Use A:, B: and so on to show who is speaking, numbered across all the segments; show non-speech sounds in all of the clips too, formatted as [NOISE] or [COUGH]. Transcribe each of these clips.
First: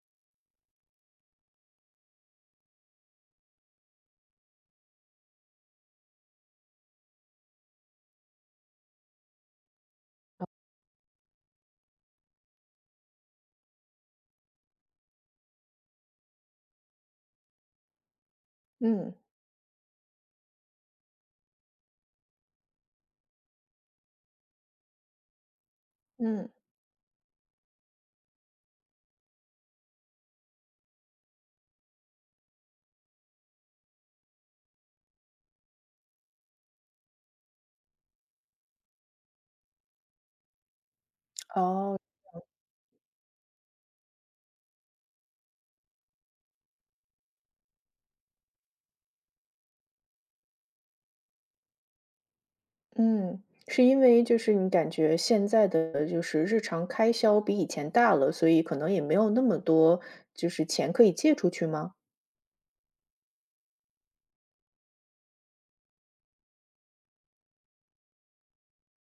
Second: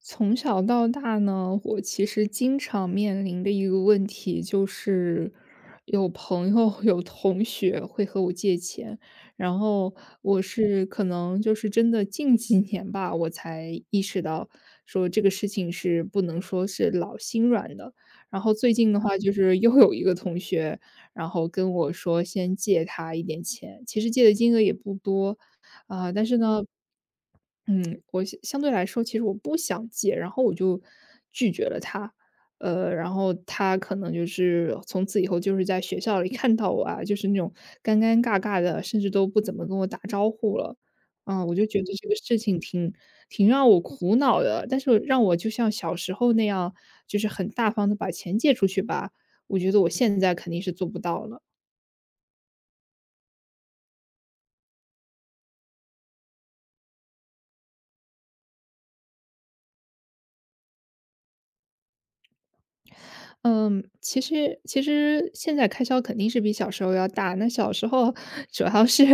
A: 从小到大呢，我其实经常面临的一个问题就是，有朋友、[LAUGHS] 有同学会和我借钱，然后我是可能就是真的近几年吧，我才意识到说这个事情是不能说是老心软的。然后最近的
B: 嗯
A: 话，就是又有一个同学，然后跟我说先借他一点钱，其实借的金额也不多，啊，但是
B: 嗯，
A: 呢，我相对来说，其实我不想借，然后我就拒绝了他。然后他可能就是从此以后就是在学校里看到我啊，就是那种尴尴尬尬的，甚至都不怎么跟我打招呼了。我就觉得
B: 哦，
A: 这个事情挺让我苦恼的，但是让我就像小时候那样，就是很大方的把钱借出去吧，我觉得我现在肯定是做不到了。
B: 嗯，是因为就是你感觉现在的就是日常开销比以前大了，所以可能也没有那么多就是钱可以借出去吗？
A: 其实现在开销肯定是比小时候要大。那小时候 [LAUGHS] 主要是，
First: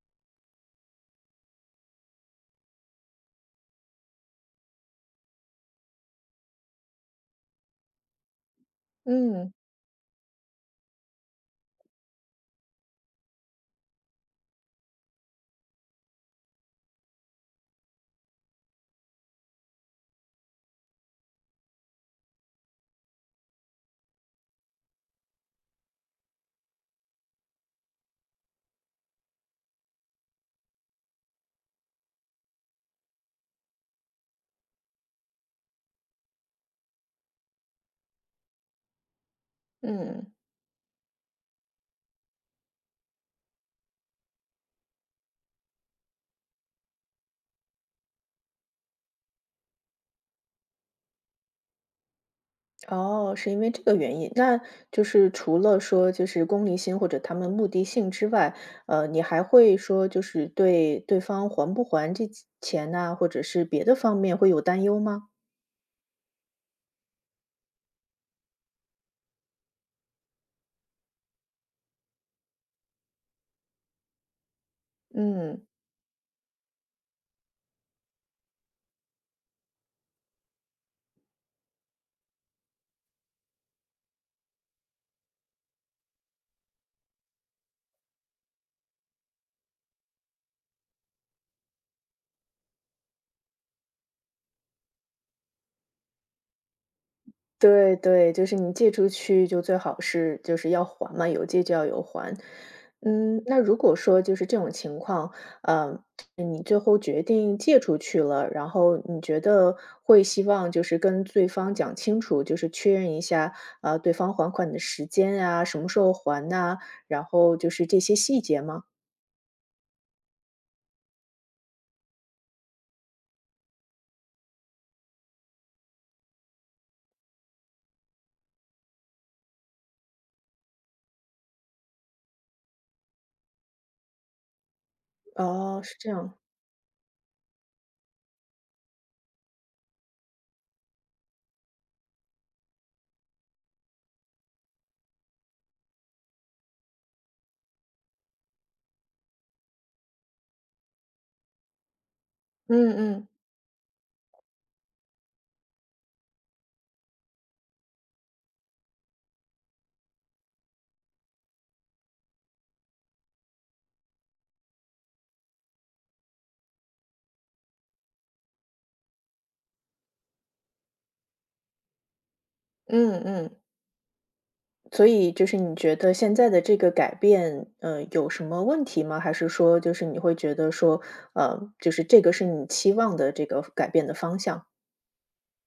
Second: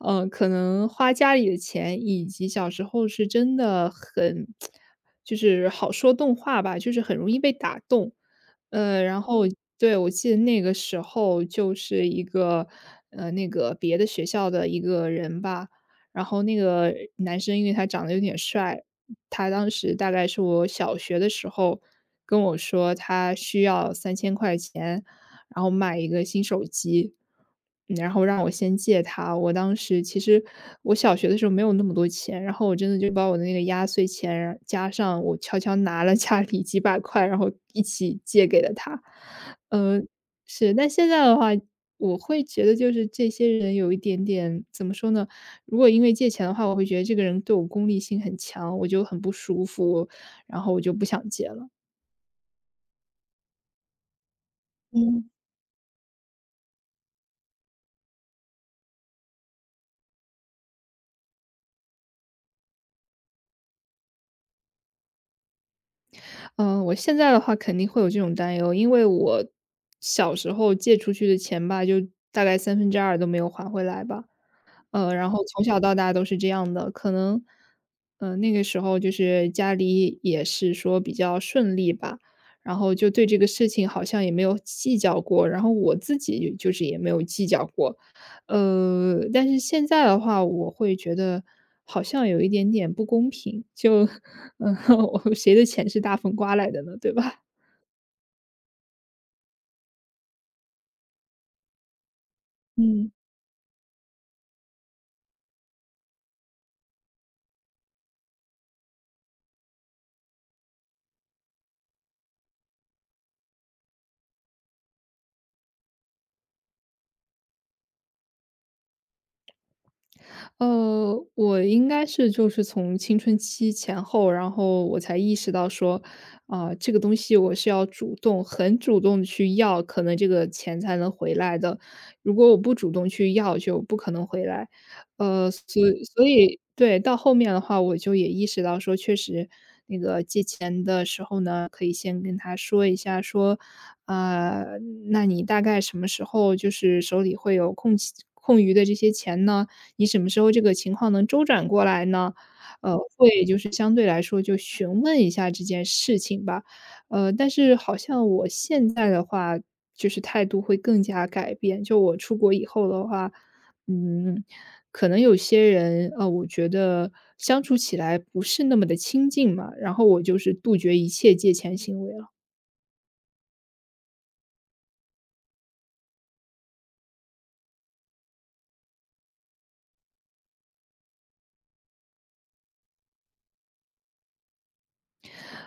A: 可能花家里的钱，以及小时候是真的很就是好说动画吧，就是很容易被打动。然后
B: 嗯
A: 对，我记得那个时候就是一个，那个别的学校的一个人吧，然后那个男生因为他长得有点帅，他当时大概是我小学的时候跟我说他需要3000块钱，然后买一个新手机，然后让我先借他。我当时其实我小学的时候没有那么多钱，然后我真的就把我的那个压岁钱加上我悄悄拿了家里几百块，然后一起借给了他。呃，
B: 嗯，
A: 是，但现在的话，我会觉得就是这些人有一点点，怎么说呢，如果因为借钱的话，我会觉得这个人对我功利性很强，我就很不舒服，然后我就不想借了。
B: 哦，是因为这个原因。那就
A: 嗯。
B: 是除了说就是功利心或者他们目的性之外，你还会说就是对方还不还这钱呐，或者是别的方面会有担忧吗？
A: 嗯，我现在的话肯定会有这种担忧，因为我小时候借出去的钱吧，就大概三分之二都没有还回来吧。然后
B: 嗯。
A: 从小到大都是这样的，可能，那个时候就是家里也是说比较顺利吧，然后就对这个事情好像也没有计较过，然后我自己就是也没有计较过，但是现在的话，我会觉得好像有一点点不公平，就，[LAUGHS] 嗯、呃 [LAUGHS] 我谁的钱是大风刮来的呢，对吧？
B: 对对，就是你借出去就最好是就是要还嘛，有借就要有还。
A: [LAUGHS] 嗯。
B: 嗯，那如果说就是这种情况，呃，你最后决定借出去了，然后你觉得会希望就是跟对方讲清楚，就是确认一下，对方还款的时间啊，什么时候还呐，然后就是这些细节吗？
A: 我应该是就是从青春期前后，然后我才意识到说，这个东西我是要主动、很主动的去要，可能这个钱才能回来的。如果我不主动去要，就不可能回来。呃，
B: 哦，
A: 所
B: 是这
A: 所
B: 样，
A: 以对，到后面的话，我就也意识到说，确实那个借钱的时候呢，可以先跟他说一下，说，啊、那你大概什么时候就是手里会有空期空余的这些钱呢？你什么时候这个情况能周转过来呢？
B: 嗯嗯
A: 会就是相对来说就询问一下这件事情吧。但是好像我现在的话，就是态度会更加改变。就我出国以后的话，嗯，可能有些人，我觉得相处起来不是那么的亲近嘛，然后我就是杜绝一切借钱行为了。
B: 嗯嗯。所以就是你觉得现在的这个改变，有什么问题吗？还是说就是你会觉得说，就是这个是你期望的这个改变的方向？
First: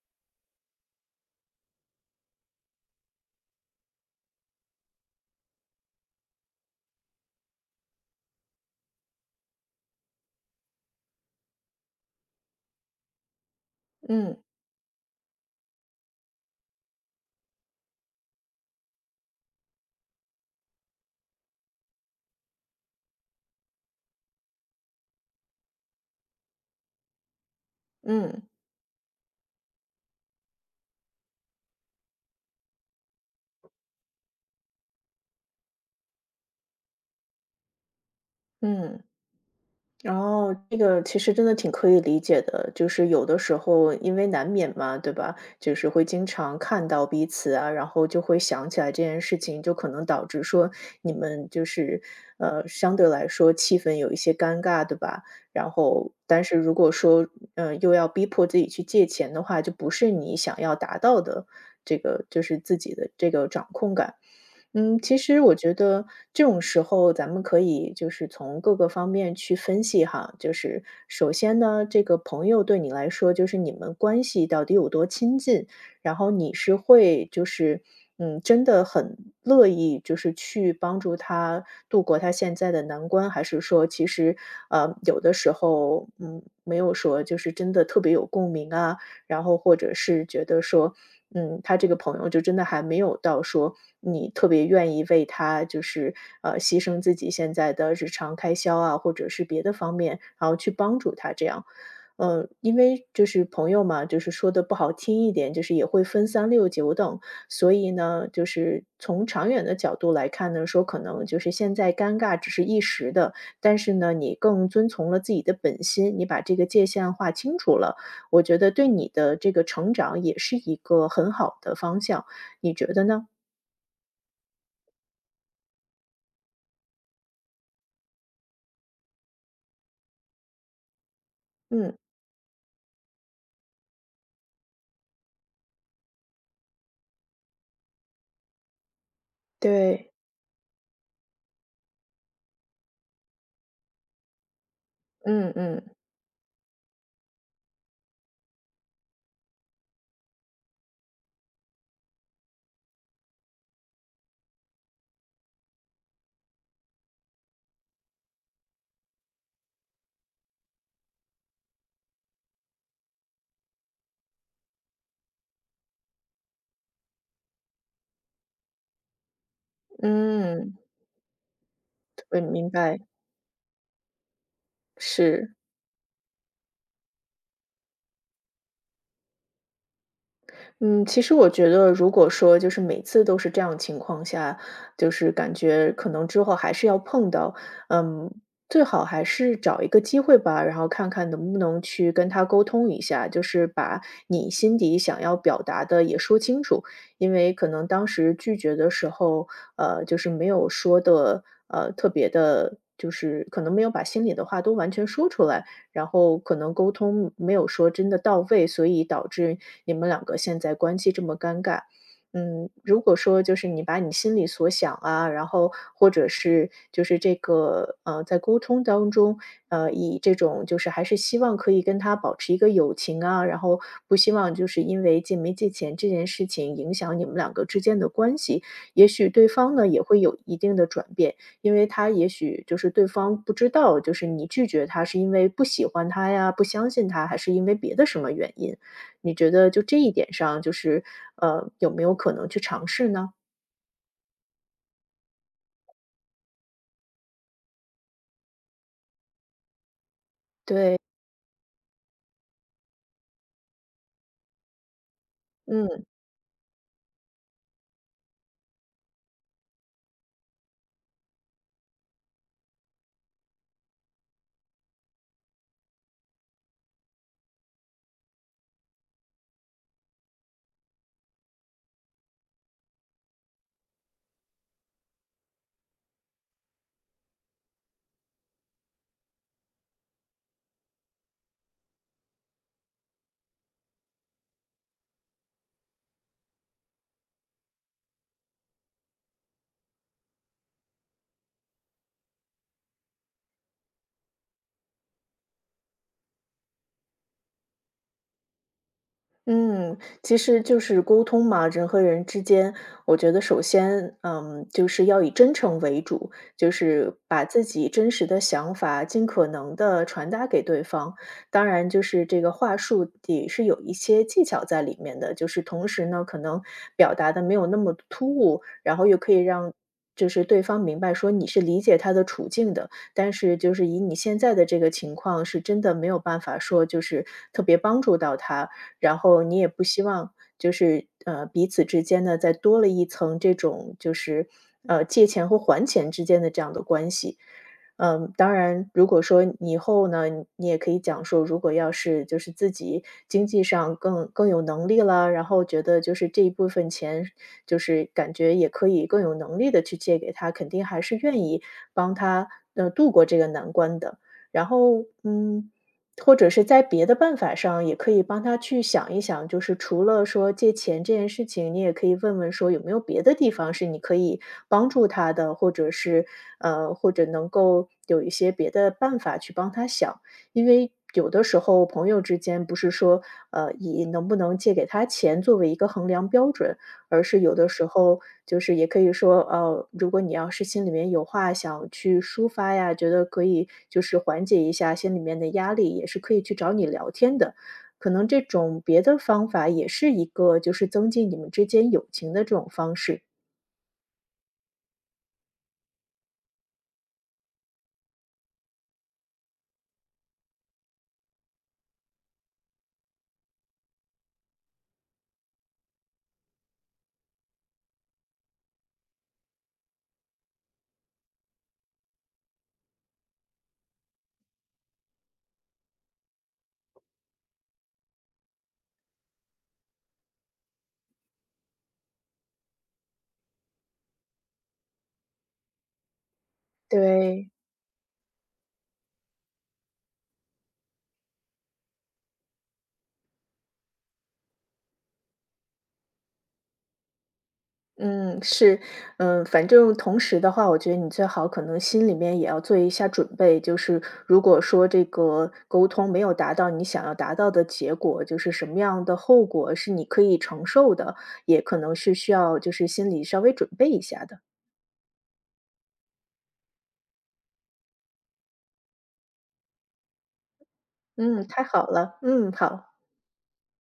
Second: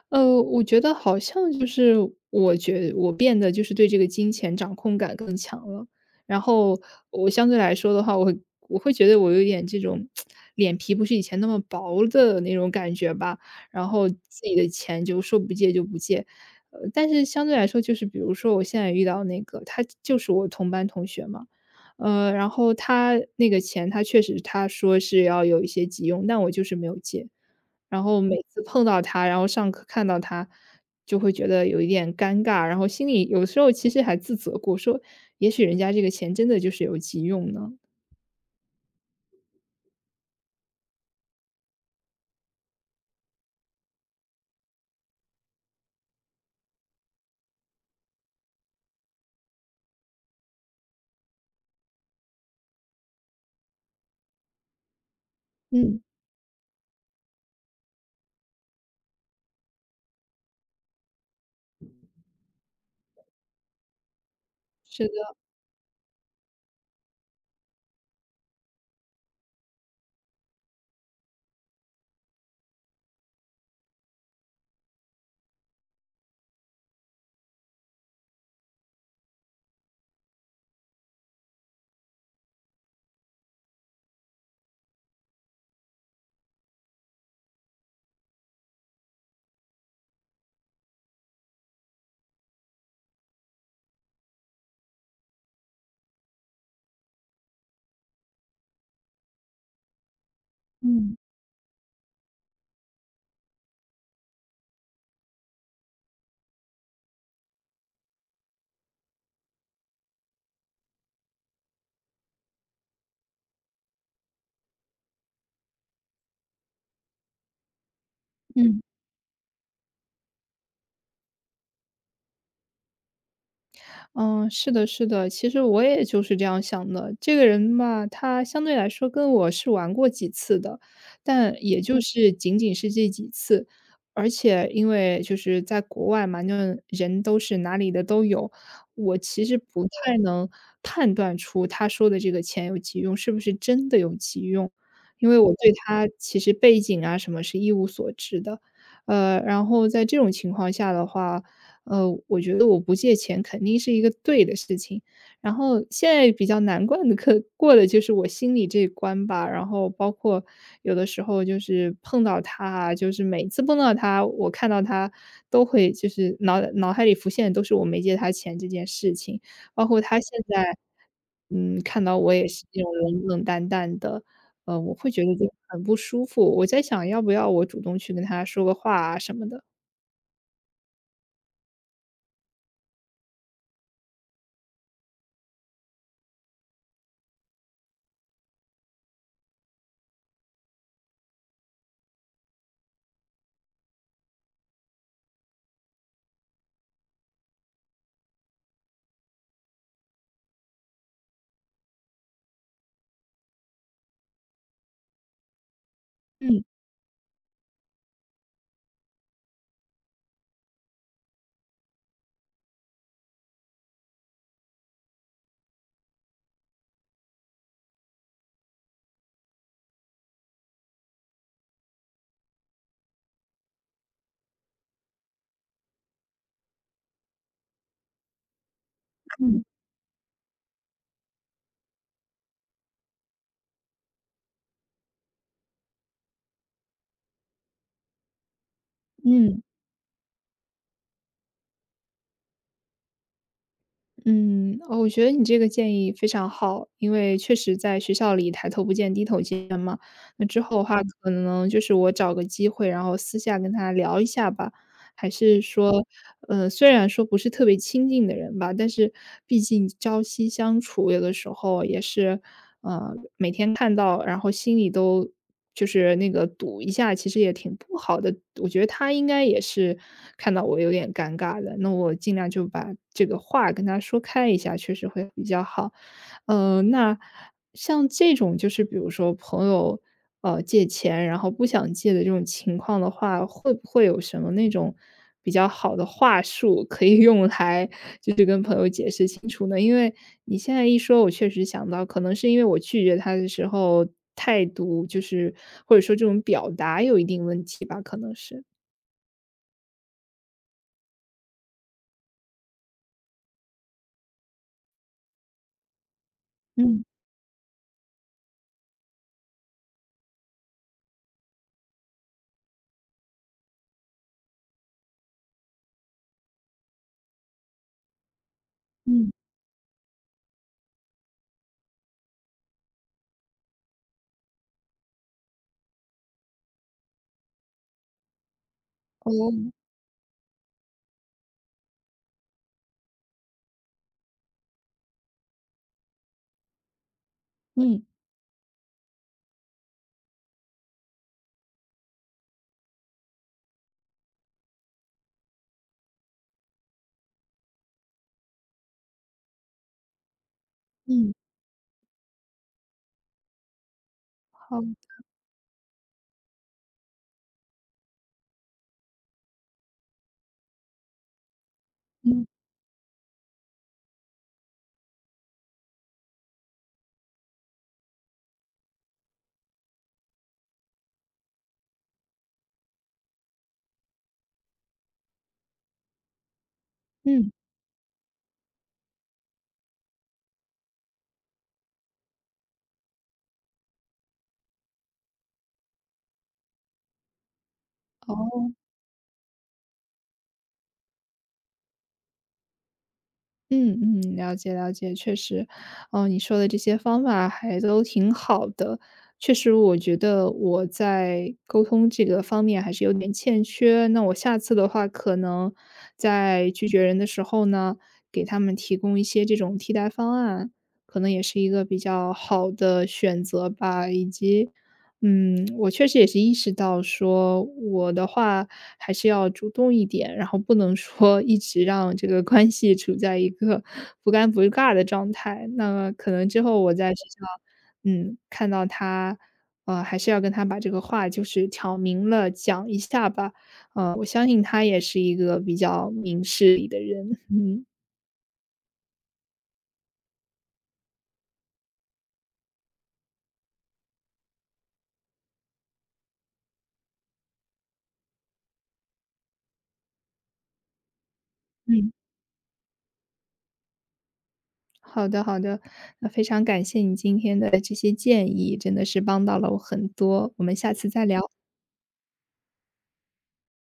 A: 我觉得好像就是我变得就是对这个金钱掌控感更强了，然后我相对来说的话，我会觉得我有点这种脸皮不是以前那么薄的那种感觉吧，然后自
B: 嗯
A: 己的钱就说不借就不借。但是相对来说，就是比如说我现在遇到那个，他就是我同班同学嘛，然后他那个钱，他确实他说是要有一些急用，但我就是没有借。然后每
B: 嗯
A: 次碰到他，然后上课看到他，就会觉得有一点尴尬，然后心里有时候其实还自责过，说也许人家这个钱真的就是有急用呢。
B: 嗯。然后这个其实真的挺可以理解的，就是有的时候因为难免嘛，对吧？就是会经常看到彼此啊，然后就会想起来这件事情，就可能导致说你们就是相对来说气氛有一些尴尬，对吧？然
A: 嗯，
B: 后，但是如果说嗯又要逼迫自己去借钱的话，就不是你想要达到的这个，就是自己的这个掌控感。嗯，
A: 是
B: 其
A: 的。
B: 实我觉得这种时候咱们可以就是从各个方面去分析哈，就是首先呢，这个朋友对你来说，就是你们关系到底有多亲近，然后你是会就是嗯，真的很乐意就是去帮助他度过他现在的难关，还是说其实有的时候嗯没有说就是真的特别有共鸣啊，然后或者是觉得说。嗯，他这个朋友就真的还没有到说你特别愿意为他就是，牺牲自己现在的日常开销啊，或者是别的方面，然后去帮
A: 嗯
B: 助他这样。因为就是朋友嘛，就是说的不好听一点，就是也会分三六九等。所以呢，就是从长远的角度来看呢，说可能就是现在尴尬只是一时的，但是呢，你更遵从了自己的本心，你把这个界限划清楚了，我觉得
A: 嗯。
B: 对你的这个成长也是一个很好的方向，你觉得呢？
A: 嗯，是的，是的，其实我也就是这样想的。这个人吧，他相对来说跟我是玩过几次的，但也
B: 嗯。
A: 就是仅仅是这几次。而且因为就是在国外嘛，那人都是哪里的都有，我其实不
B: 对，
A: 太能判断出他说的这个钱有急用是不是真的有急用，因为
B: 嗯
A: 我对
B: 嗯
A: 他其实背景啊什么是一无所知的。然后在这种情况下的话，我觉得我不借钱肯定是一个对的事情。然后现在比较难关的可过的就是我心里这一关吧，然后包括有的时候就是碰到他啊，就是每次碰到他，我看到他都会就是脑海里浮现的都是我没借他钱这件事情，包括他现在，
B: 嗯，
A: 看到我
B: 我
A: 也是
B: 明
A: 那种
B: 白，
A: 冷冷淡淡的，我会觉得就
B: 是。
A: 很不舒服。我在想要不要我主动去跟他说个话啊什么的。
B: 嗯，其实我觉得如果说就是每次都是这样情况下，就是感觉可能之后还是要碰到，嗯，最好还是找一个机会吧，然后看看能不能去跟他沟通一下，就是把你心底想要表达的也说清楚。因为可能当时拒绝的时候，就是没有说的，特别的，就是可能没有把心里的话都完全说出来。然后可
A: 嗯
B: 能沟通没有说真的到位，所以导致你们两个现在关系这么尴尬。嗯，如果说就是你把你心里所想啊，然后或者是就是这个在沟通当中，以这种就是还是希望可以跟他保持一个友情啊，然后不希望就是因为借没借钱这件事情影响你们两个之间的关系，也许对
A: 嗯
B: 方呢也会有一定的转变。因为他也许就是对方不知道，就是你拒绝他是因为不喜欢他呀，不相信他，还是因为别的什么原因？你觉
A: 嗯。
B: 得就这一点上，就是有没有可能去尝试呢？
A: 我觉得你这个建议非常好，因为确实在学校里抬头不见低头见嘛。那之后的
B: 对，
A: 话，可能就是我找个机会，然后私下跟他聊一下吧。还是
B: 嗯。
A: 说，虽然说不是特别亲近的人吧，但是毕竟朝夕相处，有的时候也是，每天看到，然后心里都就是那个堵一下，其实也挺不好的。我觉得他应该也是看到我有点尴尬的，那我尽量就把这个话跟他说开一下，确实会比较好。那像这种就是比如说朋友，借钱，然后不想借的这种情况的话，会不会有什么那种比较好的话术可以用来就是跟朋友解释清楚呢？因为你现在一说，我确实想到，可能是因为我拒绝他的时候态度就是或者说这种表达有一定问题吧，可能是。
B: 嗯，其实就是沟通嘛，人和人之间，我觉得首先，嗯，就是要以真诚为主，就
A: 嗯，
B: 是把自己真实的想法尽可能的传达给对方。当然，就是这个话术也是有一些技巧在里面的，就是同时呢，可能表达的没有那么突兀，然后又
A: 嗯，
B: 可以让。就是对方明白说你是理解他的处境的，但是就是以你现在的这个情况，是真的没有办法说就是特别帮助到他，然后你也
A: 哦，
B: 不希望就是彼此之间呢再多了一层这种就是借钱和还钱之间的这样的关系。
A: 嗯，
B: 嗯，当然，如果说你以后呢，你也可以讲说，如果要是就是自己经济上更有能力了，然后觉得就是这一部分钱，就是感觉也可以更有能力的去借给他，肯定还是
A: 嗯，
B: 愿意帮他度过这个难关的。然
A: 好，
B: 后，嗯，或者是在别的办法上，也可以帮他去想一想，就是除了说借钱这件事情，你也可以问
A: 嗯，
B: 问说有没有别的地方是你可以帮助他的，或者是或者能够有一些别的办法去帮他想，因为。有的时候，朋友之间不是说，以能不能借给他钱作为一个衡量标准，而是
A: 嗯，
B: 有的时候就是也可以说，如果你要是心里面有话想去抒发呀，觉得可以就是缓解一下心里面的压力，也是可以去找你聊天的。可能这
A: 哦。
B: 种别的方法也是一个就是增进你们之间友情的这种方式。
A: 嗯嗯，了解了解，确实，哦，你说的这些方法还都挺好的。确实，我觉得我在沟通这个方面还是有点欠缺。那我下次的话，可能在拒绝人的时候呢，给他们提供一些这种替代方案，可能也是一个比较好的选择吧。以及我确实也是意识到说，我的话还是要主动一点，然后不能说一直让这个关系处在一个不尴不尬的状态。那可能之后我在学校，
B: 对。
A: 看到他，还是要跟他把这个话就是挑明了讲一下吧。我相信他也是一个比较明事理的人。[LAUGHS] 嗯
B: 嗯，是，嗯，反正同时的话，我觉得你最好可能心里面也要做一下准备，就是如果说这个沟通没有达到你想要达到的结果，就是什么样的后果是你可以承受的，也可能
A: 嗯，
B: 是需要就是心里稍微准备一下的。
A: 好的好的，那非常感谢你今天的这些建议，真的是帮到了我很多。我们下次再聊。
B: 嗯，太好了，嗯，好。